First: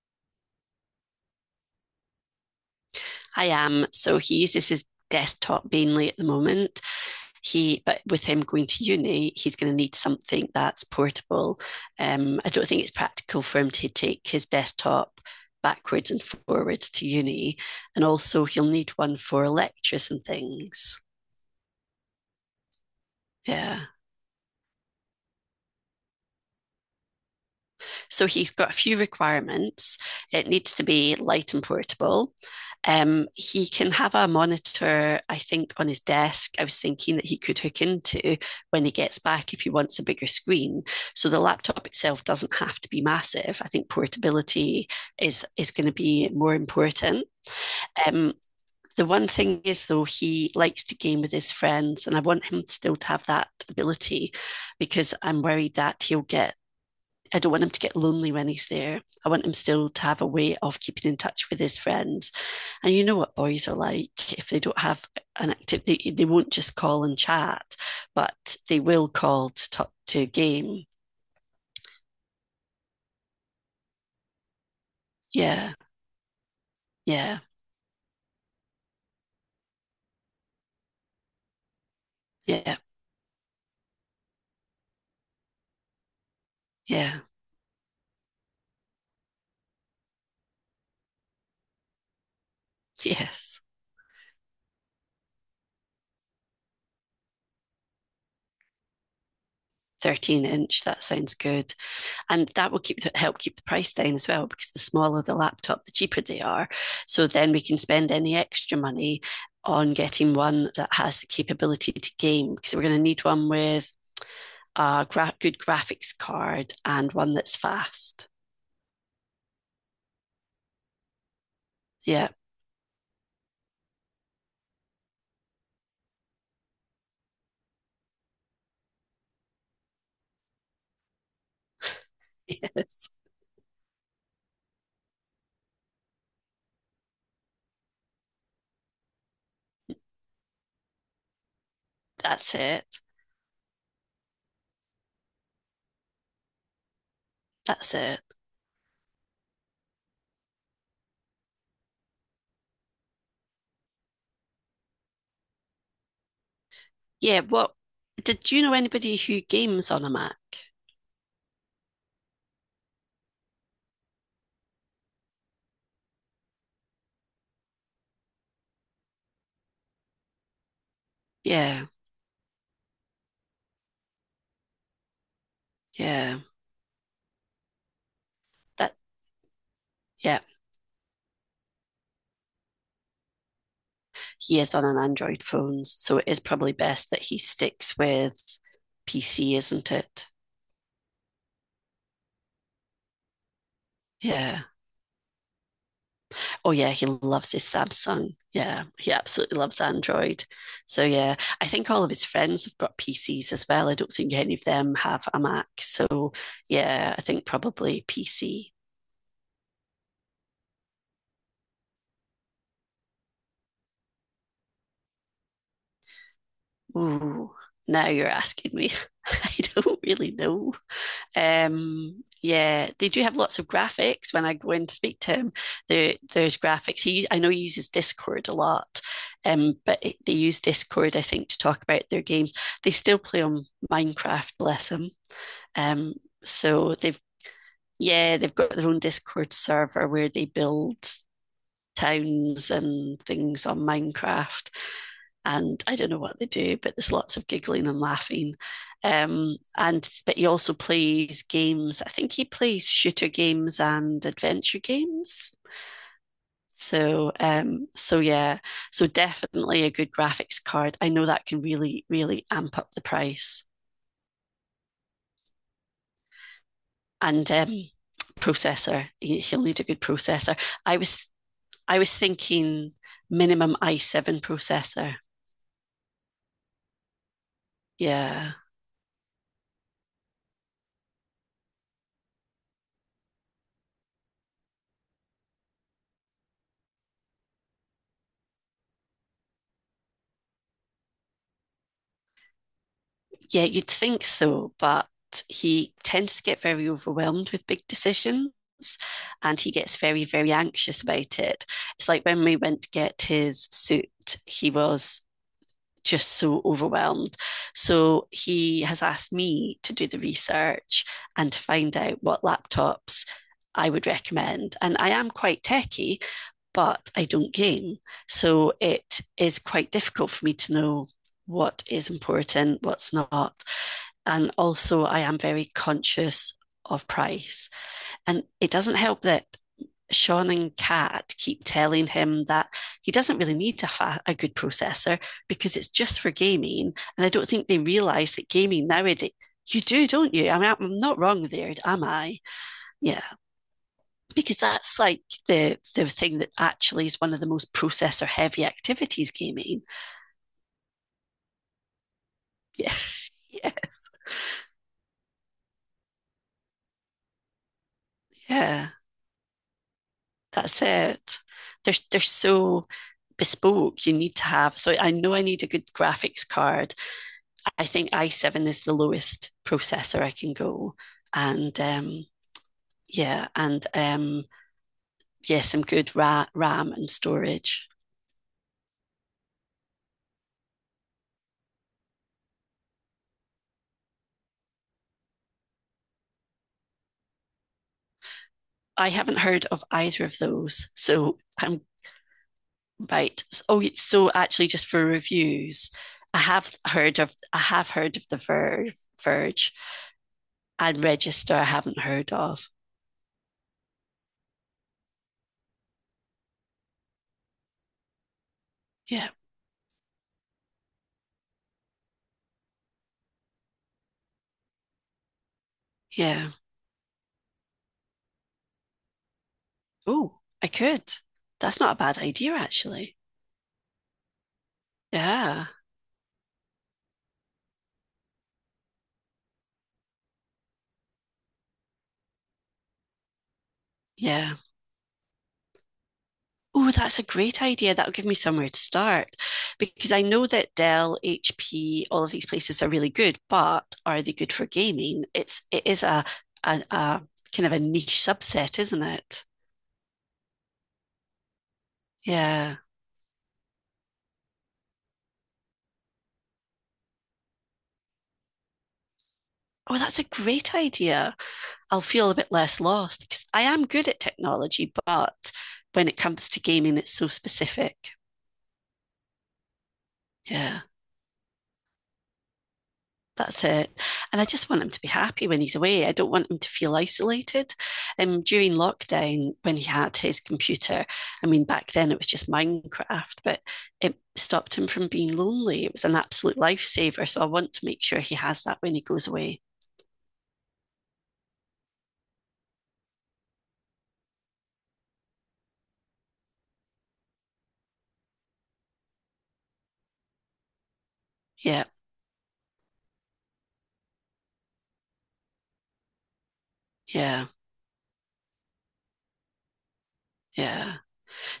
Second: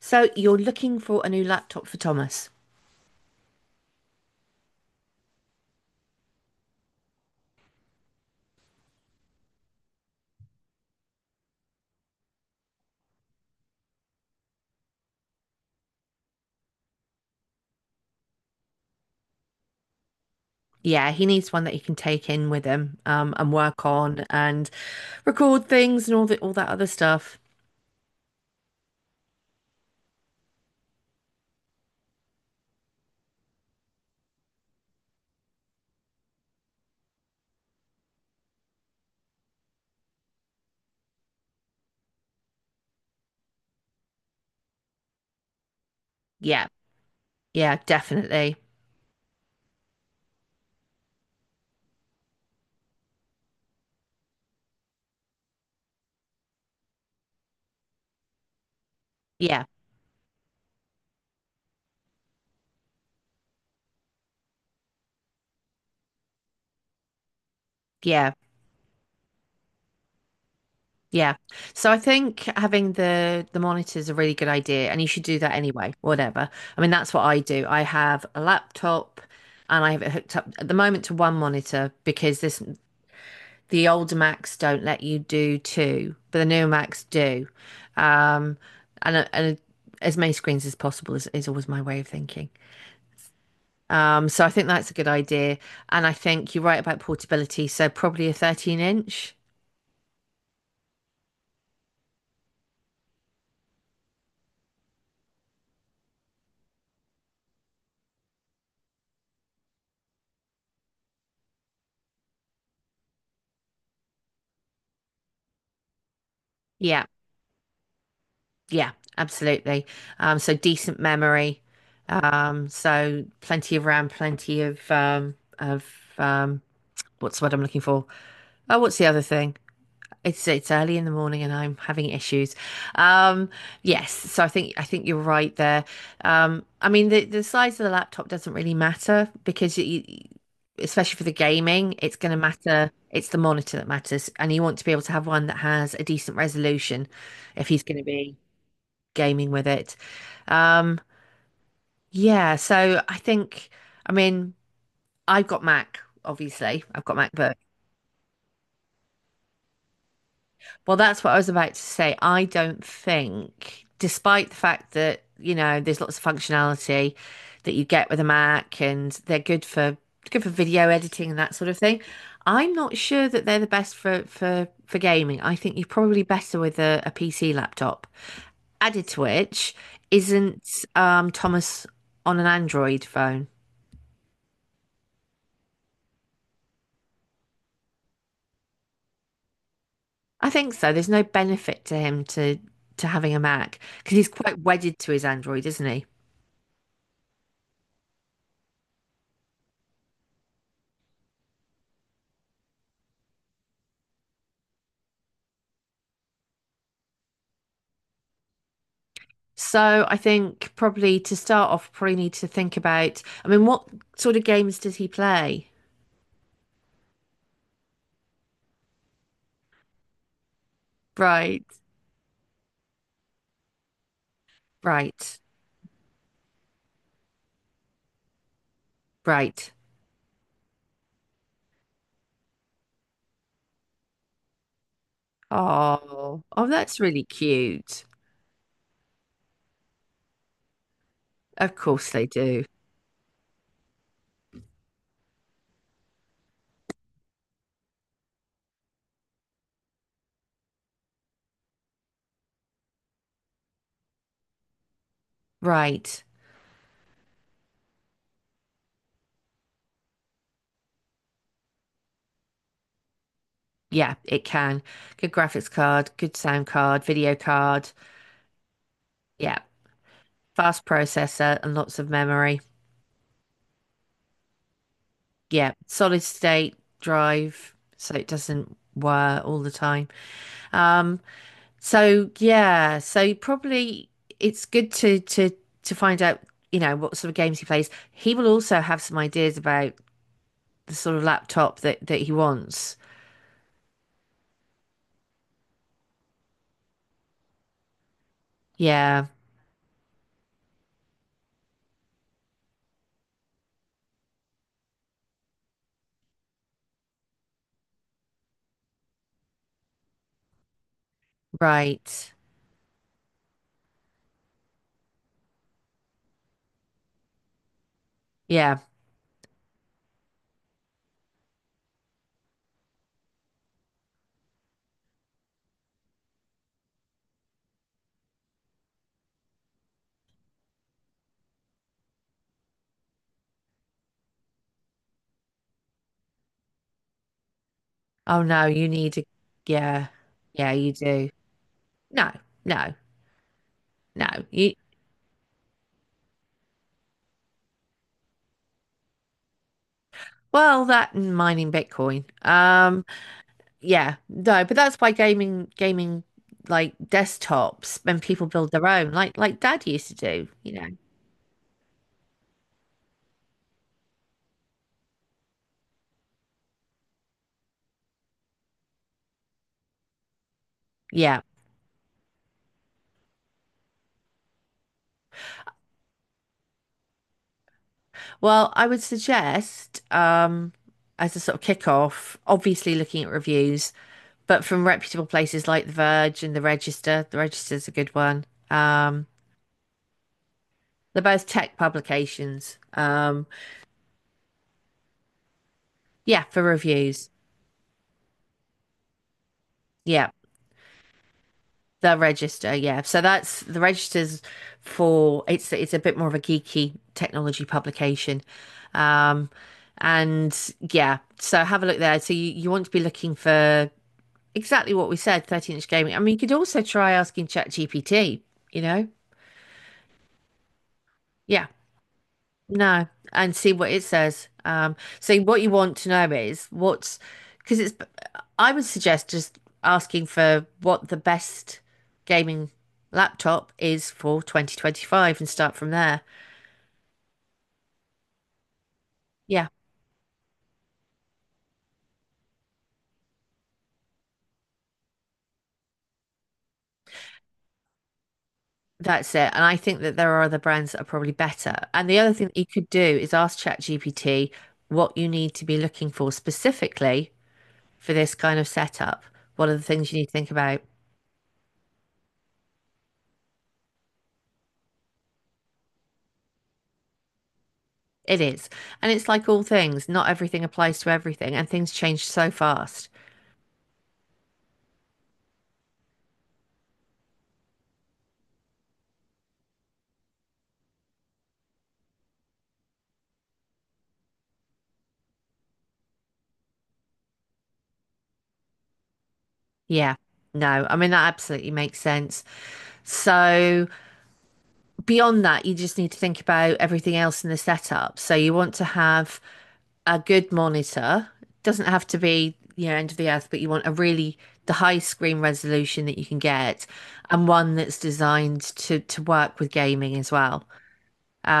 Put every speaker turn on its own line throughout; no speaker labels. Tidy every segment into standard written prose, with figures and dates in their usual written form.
So you're looking for a new laptop for Thomas.
I am. So he uses his desktop mainly at the moment. But with him going to uni, he's going to need something that's portable. I don't think it's practical for him to take his desktop backwards and forwards to uni, and also he'll need one for lectures and things.
Yeah, he needs one that he can take in with him and work
Yeah.
on and record things and all that other stuff.
So he's got a few requirements. It needs to be light and portable. He can have a monitor, I think, on his desk. I was thinking that he could hook into when he gets back if he wants a bigger screen. So the laptop itself doesn't have to be massive. I think portability is going to be more
Yeah,
important.
yeah,
Um,
definitely.
the one thing is though he likes to game with his friends and I want him still to have that ability because I'm worried that he'll get. I don't want him to get lonely when he's there. I want him
Yeah,
still to have a way of keeping in touch with his friends. And you know what boys are like. If they don't have an activity, they won't just call and chat,
yeah,
but they will call to talk to a game.
yeah. So I think having the monitor is a really good idea, and you should do that
Yeah,
anyway. Whatever. I mean, that's what I
yeah,
do. I have a laptop, and I have it hooked up at the moment to one monitor because this
yeah,
the older Macs don't let you do two, but the newer Macs
yeah,
do. Um, and as many screens as possible is always my way of thinking.
yes.
So I think that's a good idea. And I think you're right about portability. So probably a 13 inch.
13 inch, that sounds good. And that will keep the, help keep the price down as well because the smaller the laptop, the cheaper they are. So then we can spend any extra money on getting one that has the capability to game because we're going to need one with a good graphics card
Yeah,
and one that's fast.
yeah, absolutely. So decent memory.
Yeah,
So plenty of RAM, plenty of um, what's the word I'm looking for? Oh, what's the other thing? It's early in the morning and I'm having issues.
yes,
Um, yes, so I think you're right there. I mean the size of the laptop doesn't really matter because especially for the gaming, it's going to
that's
matter.
it.
It's the monitor that matters, and you want to be able to have one that has a decent resolution if he's
That's
going to
it.
be gaming with it. Um, yeah, so I think I mean I've got Mac, obviously. I've got
Yeah.
MacBook.
What did you know anybody who games on a Mac?
Well, that's what I was about to say. I don't think, despite the fact that, you know, there's lots of functionality that you get with a Mac, and they're good for video editing and that sort of
Yeah,
thing. I'm not sure that they're the best for gaming. I think you're probably
yeah.
better with a PC laptop.
That
Added to which,
yeah.
isn't Thomas on an Android phone?
He is on an Android phone, so it is probably best that he sticks with PC, isn't it?
I think so. There's no benefit to him to having a Mac because he's quite
Yeah.
wedded to his Android, isn't he?
Oh, yeah. He loves his Samsung. Yeah. He absolutely loves Android. So, yeah, I think all of his friends have got PCs as well. I don't think any of them have a Mac. So, yeah, I think probably PC.
So I think probably to start off, probably need to think about, I mean, what sort of games does he play?
Ooh, now you're asking me. I don't really know.
Right,
Yeah, they do have lots of graphics. When I go in to speak to
right,
him, there's graphics. I know he uses Discord a lot,
right.
but they use Discord, I think, to talk about their games. They still play on Minecraft, bless them. Um,
Oh, oh,
so
that's
they've
really cute.
yeah, they've got their own Discord server where they build
Of course they do.
towns and things on Minecraft and I don't know what they do, but there's lots of giggling and laughing. And but he also plays games. I think he plays shooter games and adventure games.
Right.
So yeah, so definitely a good graphics card. I know that can really really amp up the price
Yeah, it can. Good graphics card, good sound card, video
and
card.
processor.
Yeah,
He'll need a good processor.
fast
I was
processor and lots
I
of
was
memory.
thinking minimum i7 processor.
Yeah, solid state drive, so it
Yeah.
doesn't wear all the time. Um, So yeah, so probably it's good to find out, you know, what sort of games he plays. He will also have some ideas about the sort of laptop that he wants.
Yeah, you'd think so, but he tends to get very overwhelmed with big decisions
Yeah,
and he gets very, very anxious about it. It's like when we went to get his suit, he was just so overwhelmed. So he has asked me to do the research and to find out
right.
what laptops I would recommend. And I am quite techie, but I don't game. So
Yeah.
it is quite difficult for me to know what is important, what's not. And also, I am very conscious of price. And it doesn't help that Sean and Kat keep telling him that he doesn't really need a, a good processor because it's just for gaming. And I don't think they realize
Oh
that
no,
gaming
you need a,
nowadays, you do,
yeah.
don't you? I
Yeah,
mean,
you
I'm not
do.
wrong there, am
No,
I?
no,
Yeah,
no.
because
You
that's like the thing that actually is one of the most processor heavy activities, gaming.
well, that and mining Bitcoin.
Yeah, yes,
Yeah, no, but that's why gaming like desktops, when people build their
yeah.
own, like Dad used to do, you
That's
know.
it. They're so bespoke. You need to have. So I know I need a good graphics card. I think i7 is the lowest processor I can go,
Yeah.
and yeah, and yeah, some good RAM and storage.
Well, I would suggest, as a sort of kickoff, obviously looking at reviews, but from reputable places like The Verge and The Register. The Register's a good one.
I
Um,
haven't heard of either of those,
they're
so
both tech
I'm
publications.
right. Oh, so actually, just for reviews, I
Yeah, for
have heard
reviews.
of the Verge
Yeah,
and Register. I haven't
The
heard of.
Register. Yeah, so that's The Register's, for it's a bit more of a geeky technology publication.
Yeah,
Um, and yeah, so have a look there. So you want to be looking for exactly what we said, 13-inch gaming. I mean, you
yeah.
could also try asking ChatGPT, you know?
Oh, I could.
Yeah,
That's not a bad idea,
no,
actually.
and see what it says. So what
Yeah,
you want to know is what's, because it's, I would suggest just asking for what the best gaming laptop is for
yeah.
2025 and start from there.
Oh, that's a great idea. That'll give me somewhere to start
Yeah,
because I know that Dell, HP, all of these places are really good, but are they good for gaming? It's it is a a kind of a niche subset, isn't
that's
it?
it. And I think that there are other brands that are probably better. And the other thing that you
Yeah.
could do is ask ChatGPT what you need to be looking for specifically for this kind of setup, what are the
Oh,
things you
that's a
need to think
great
about?
idea. I'll feel a bit less lost because I am good at technology, but when it comes to gaming, it's so specific.
It is. And it's like all things, not everything
Yeah.
applies to everything, and things change so fast.
That's it. And I just want him to be happy when he's away. I don't want him to feel isolated. During lockdown, when he had his computer, I mean, back then it was just Minecraft, but it stopped him from being lonely. It was an absolute lifesaver. So I want to make sure he has that when he goes away.
Yeah. No, I mean, that absolutely makes sense. So, beyond that, you just need to think about everything else in the setup. So, you want to have a good monitor. It
Yeah,
doesn't have to be, you know, end of the earth, but you want a really the high screen resolution that you can get and
yeah,
one that's designed to work with gaming as well.
yeah.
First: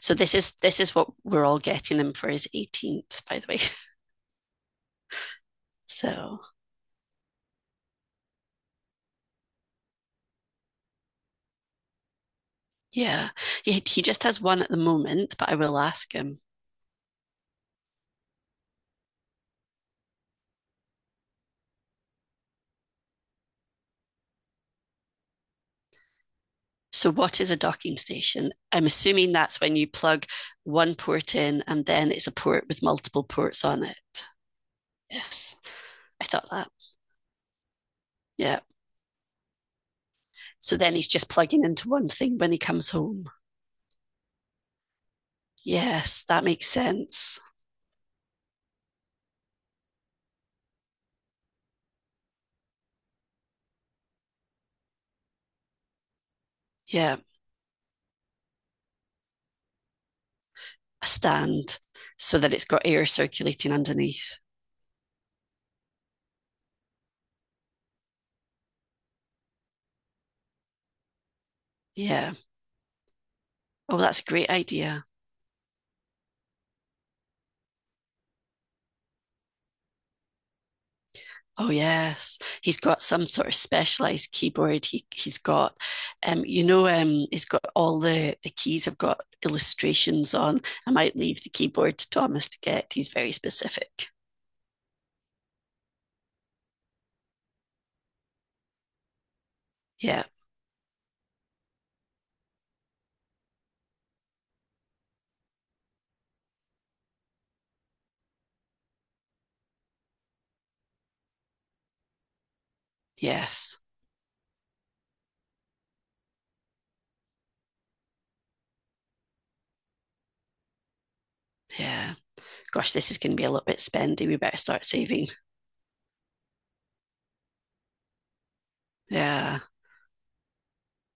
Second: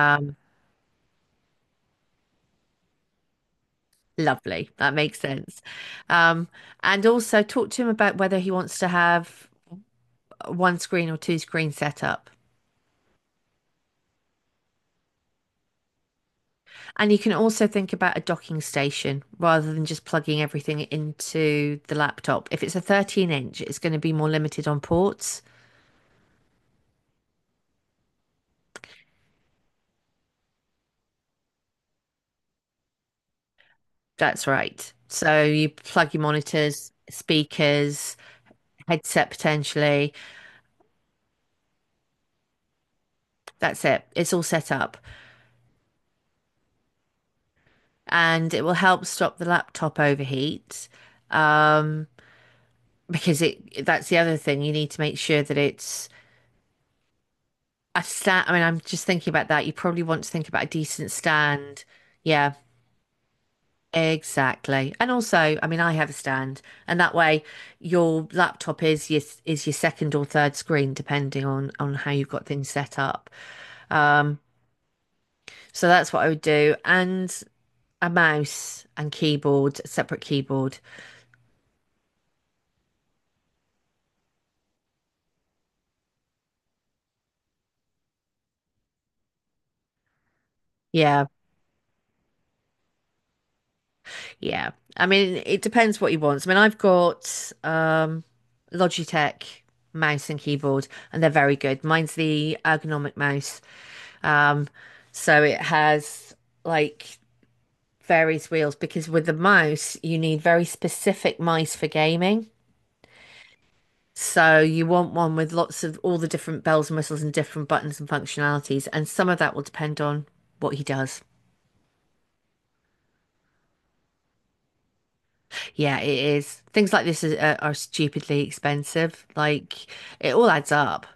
So this is what we're all getting him for his 18th, by the way.
Lovely. That makes sense.
So
Um, and also talk to him about whether he wants to have one screen or two screen setup.
yeah, he just has one at the moment, but I will ask him.
And you can also think about a docking station rather than just plugging everything into the laptop. If it's a 13-inch, it's going to be more limited on ports.
So, what is a docking station? I'm assuming that's when you plug one port in and then it's a port with multiple ports on it.
That's right. So
Yes,
you plug your
I thought that.
monitors, speakers,
Yeah.
headset potentially.
So then he's just plugging into one thing when he comes home.
That's it. It's all set up.
Yes, that makes sense.
And it will help stop the laptop overheat. Um, because it that's the other thing. You need to make sure that it's
Yeah.
a stand. I mean, I'm just thinking about that. You probably want to think about a
A
decent
stand
stand.
so
Yeah,
that it's got air circulating underneath.
exactly. And also, I mean, I have a stand, and that way your laptop is your second or third screen, depending on how you've
Yeah.
got things set up.
Oh, that's a
Um,
great idea.
so that's what I would do, and a mouse and keyboard, separate keyboard.
Oh yes, he's got some sort of specialized keyboard. You know, he's got all the keys have got illustrations on. I might
Yeah.
leave the keyboard to Thomas to get. He's very specific.
Yeah. I mean, it depends what he wants. I mean, I've got Logitech
Yeah.
mouse and keyboard, and they're very good. Mine's the ergonomic mouse. Um, so it has like various wheels because with the mouse, you need very specific mice for gaming.
Yes.
So you want one with lots of all the different bells and whistles and different buttons and functionalities, and some of that will depend on what he does.
Yeah. Gosh, this is going to be a little bit spendy. We better start saving.
Yeah, it is. Things like this are stupidly expensive.
Yeah.
Like it all adds up.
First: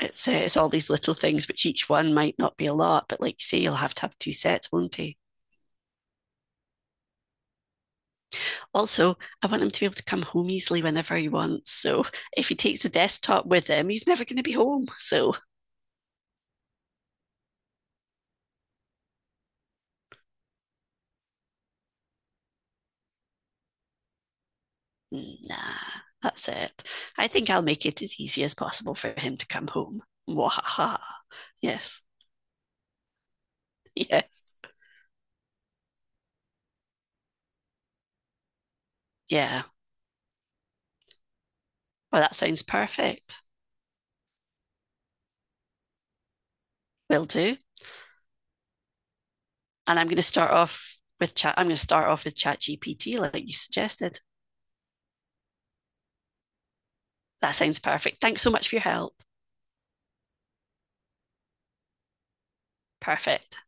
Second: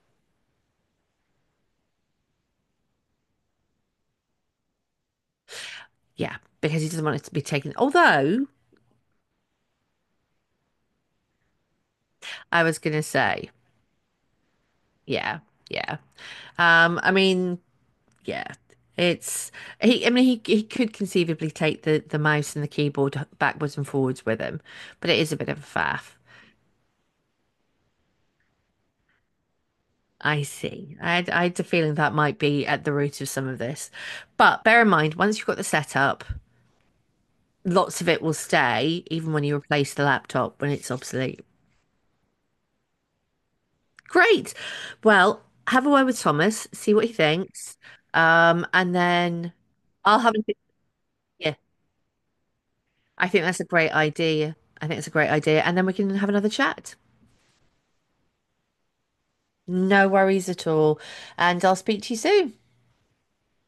It's all these little things, which each one might not be a lot, but like you say, you'll have to have two sets, won't you?
Yeah, because he doesn't want it to be taken. Although
Also, I want him to be able to come home easily whenever he wants. So if he
I was
takes the
gonna
desktop
say,
with him, he's never going to be home. So,
yeah, yeah. I mean, yeah, it's he. I mean, he could conceivably take the mouse and the keyboard backwards and forwards with him, but it is a bit
nah,
of a faff.
that's it. I think I'll make it as easy as possible for him to come home.
I see.
Wahaha.
I had a feeling
Yes,
that might be at the root of some of this.
yes,
But bear in mind, once you've got the setup, lots of it will stay, even when you
yeah.
replace the laptop when it's obsolete.
Well, that sounds perfect.
Great. Well, have a word with Thomas, see what he
Will do.
thinks. And then
And
I'll have a yeah.
I'm going to start off with ChatGPT,
I think
like you
that's a great
suggested.
idea. I think it's a great idea. And then we can have another chat.
That sounds perfect. Thanks so much for your help.
No worries at all. And I'll speak to you soon.
Perfect.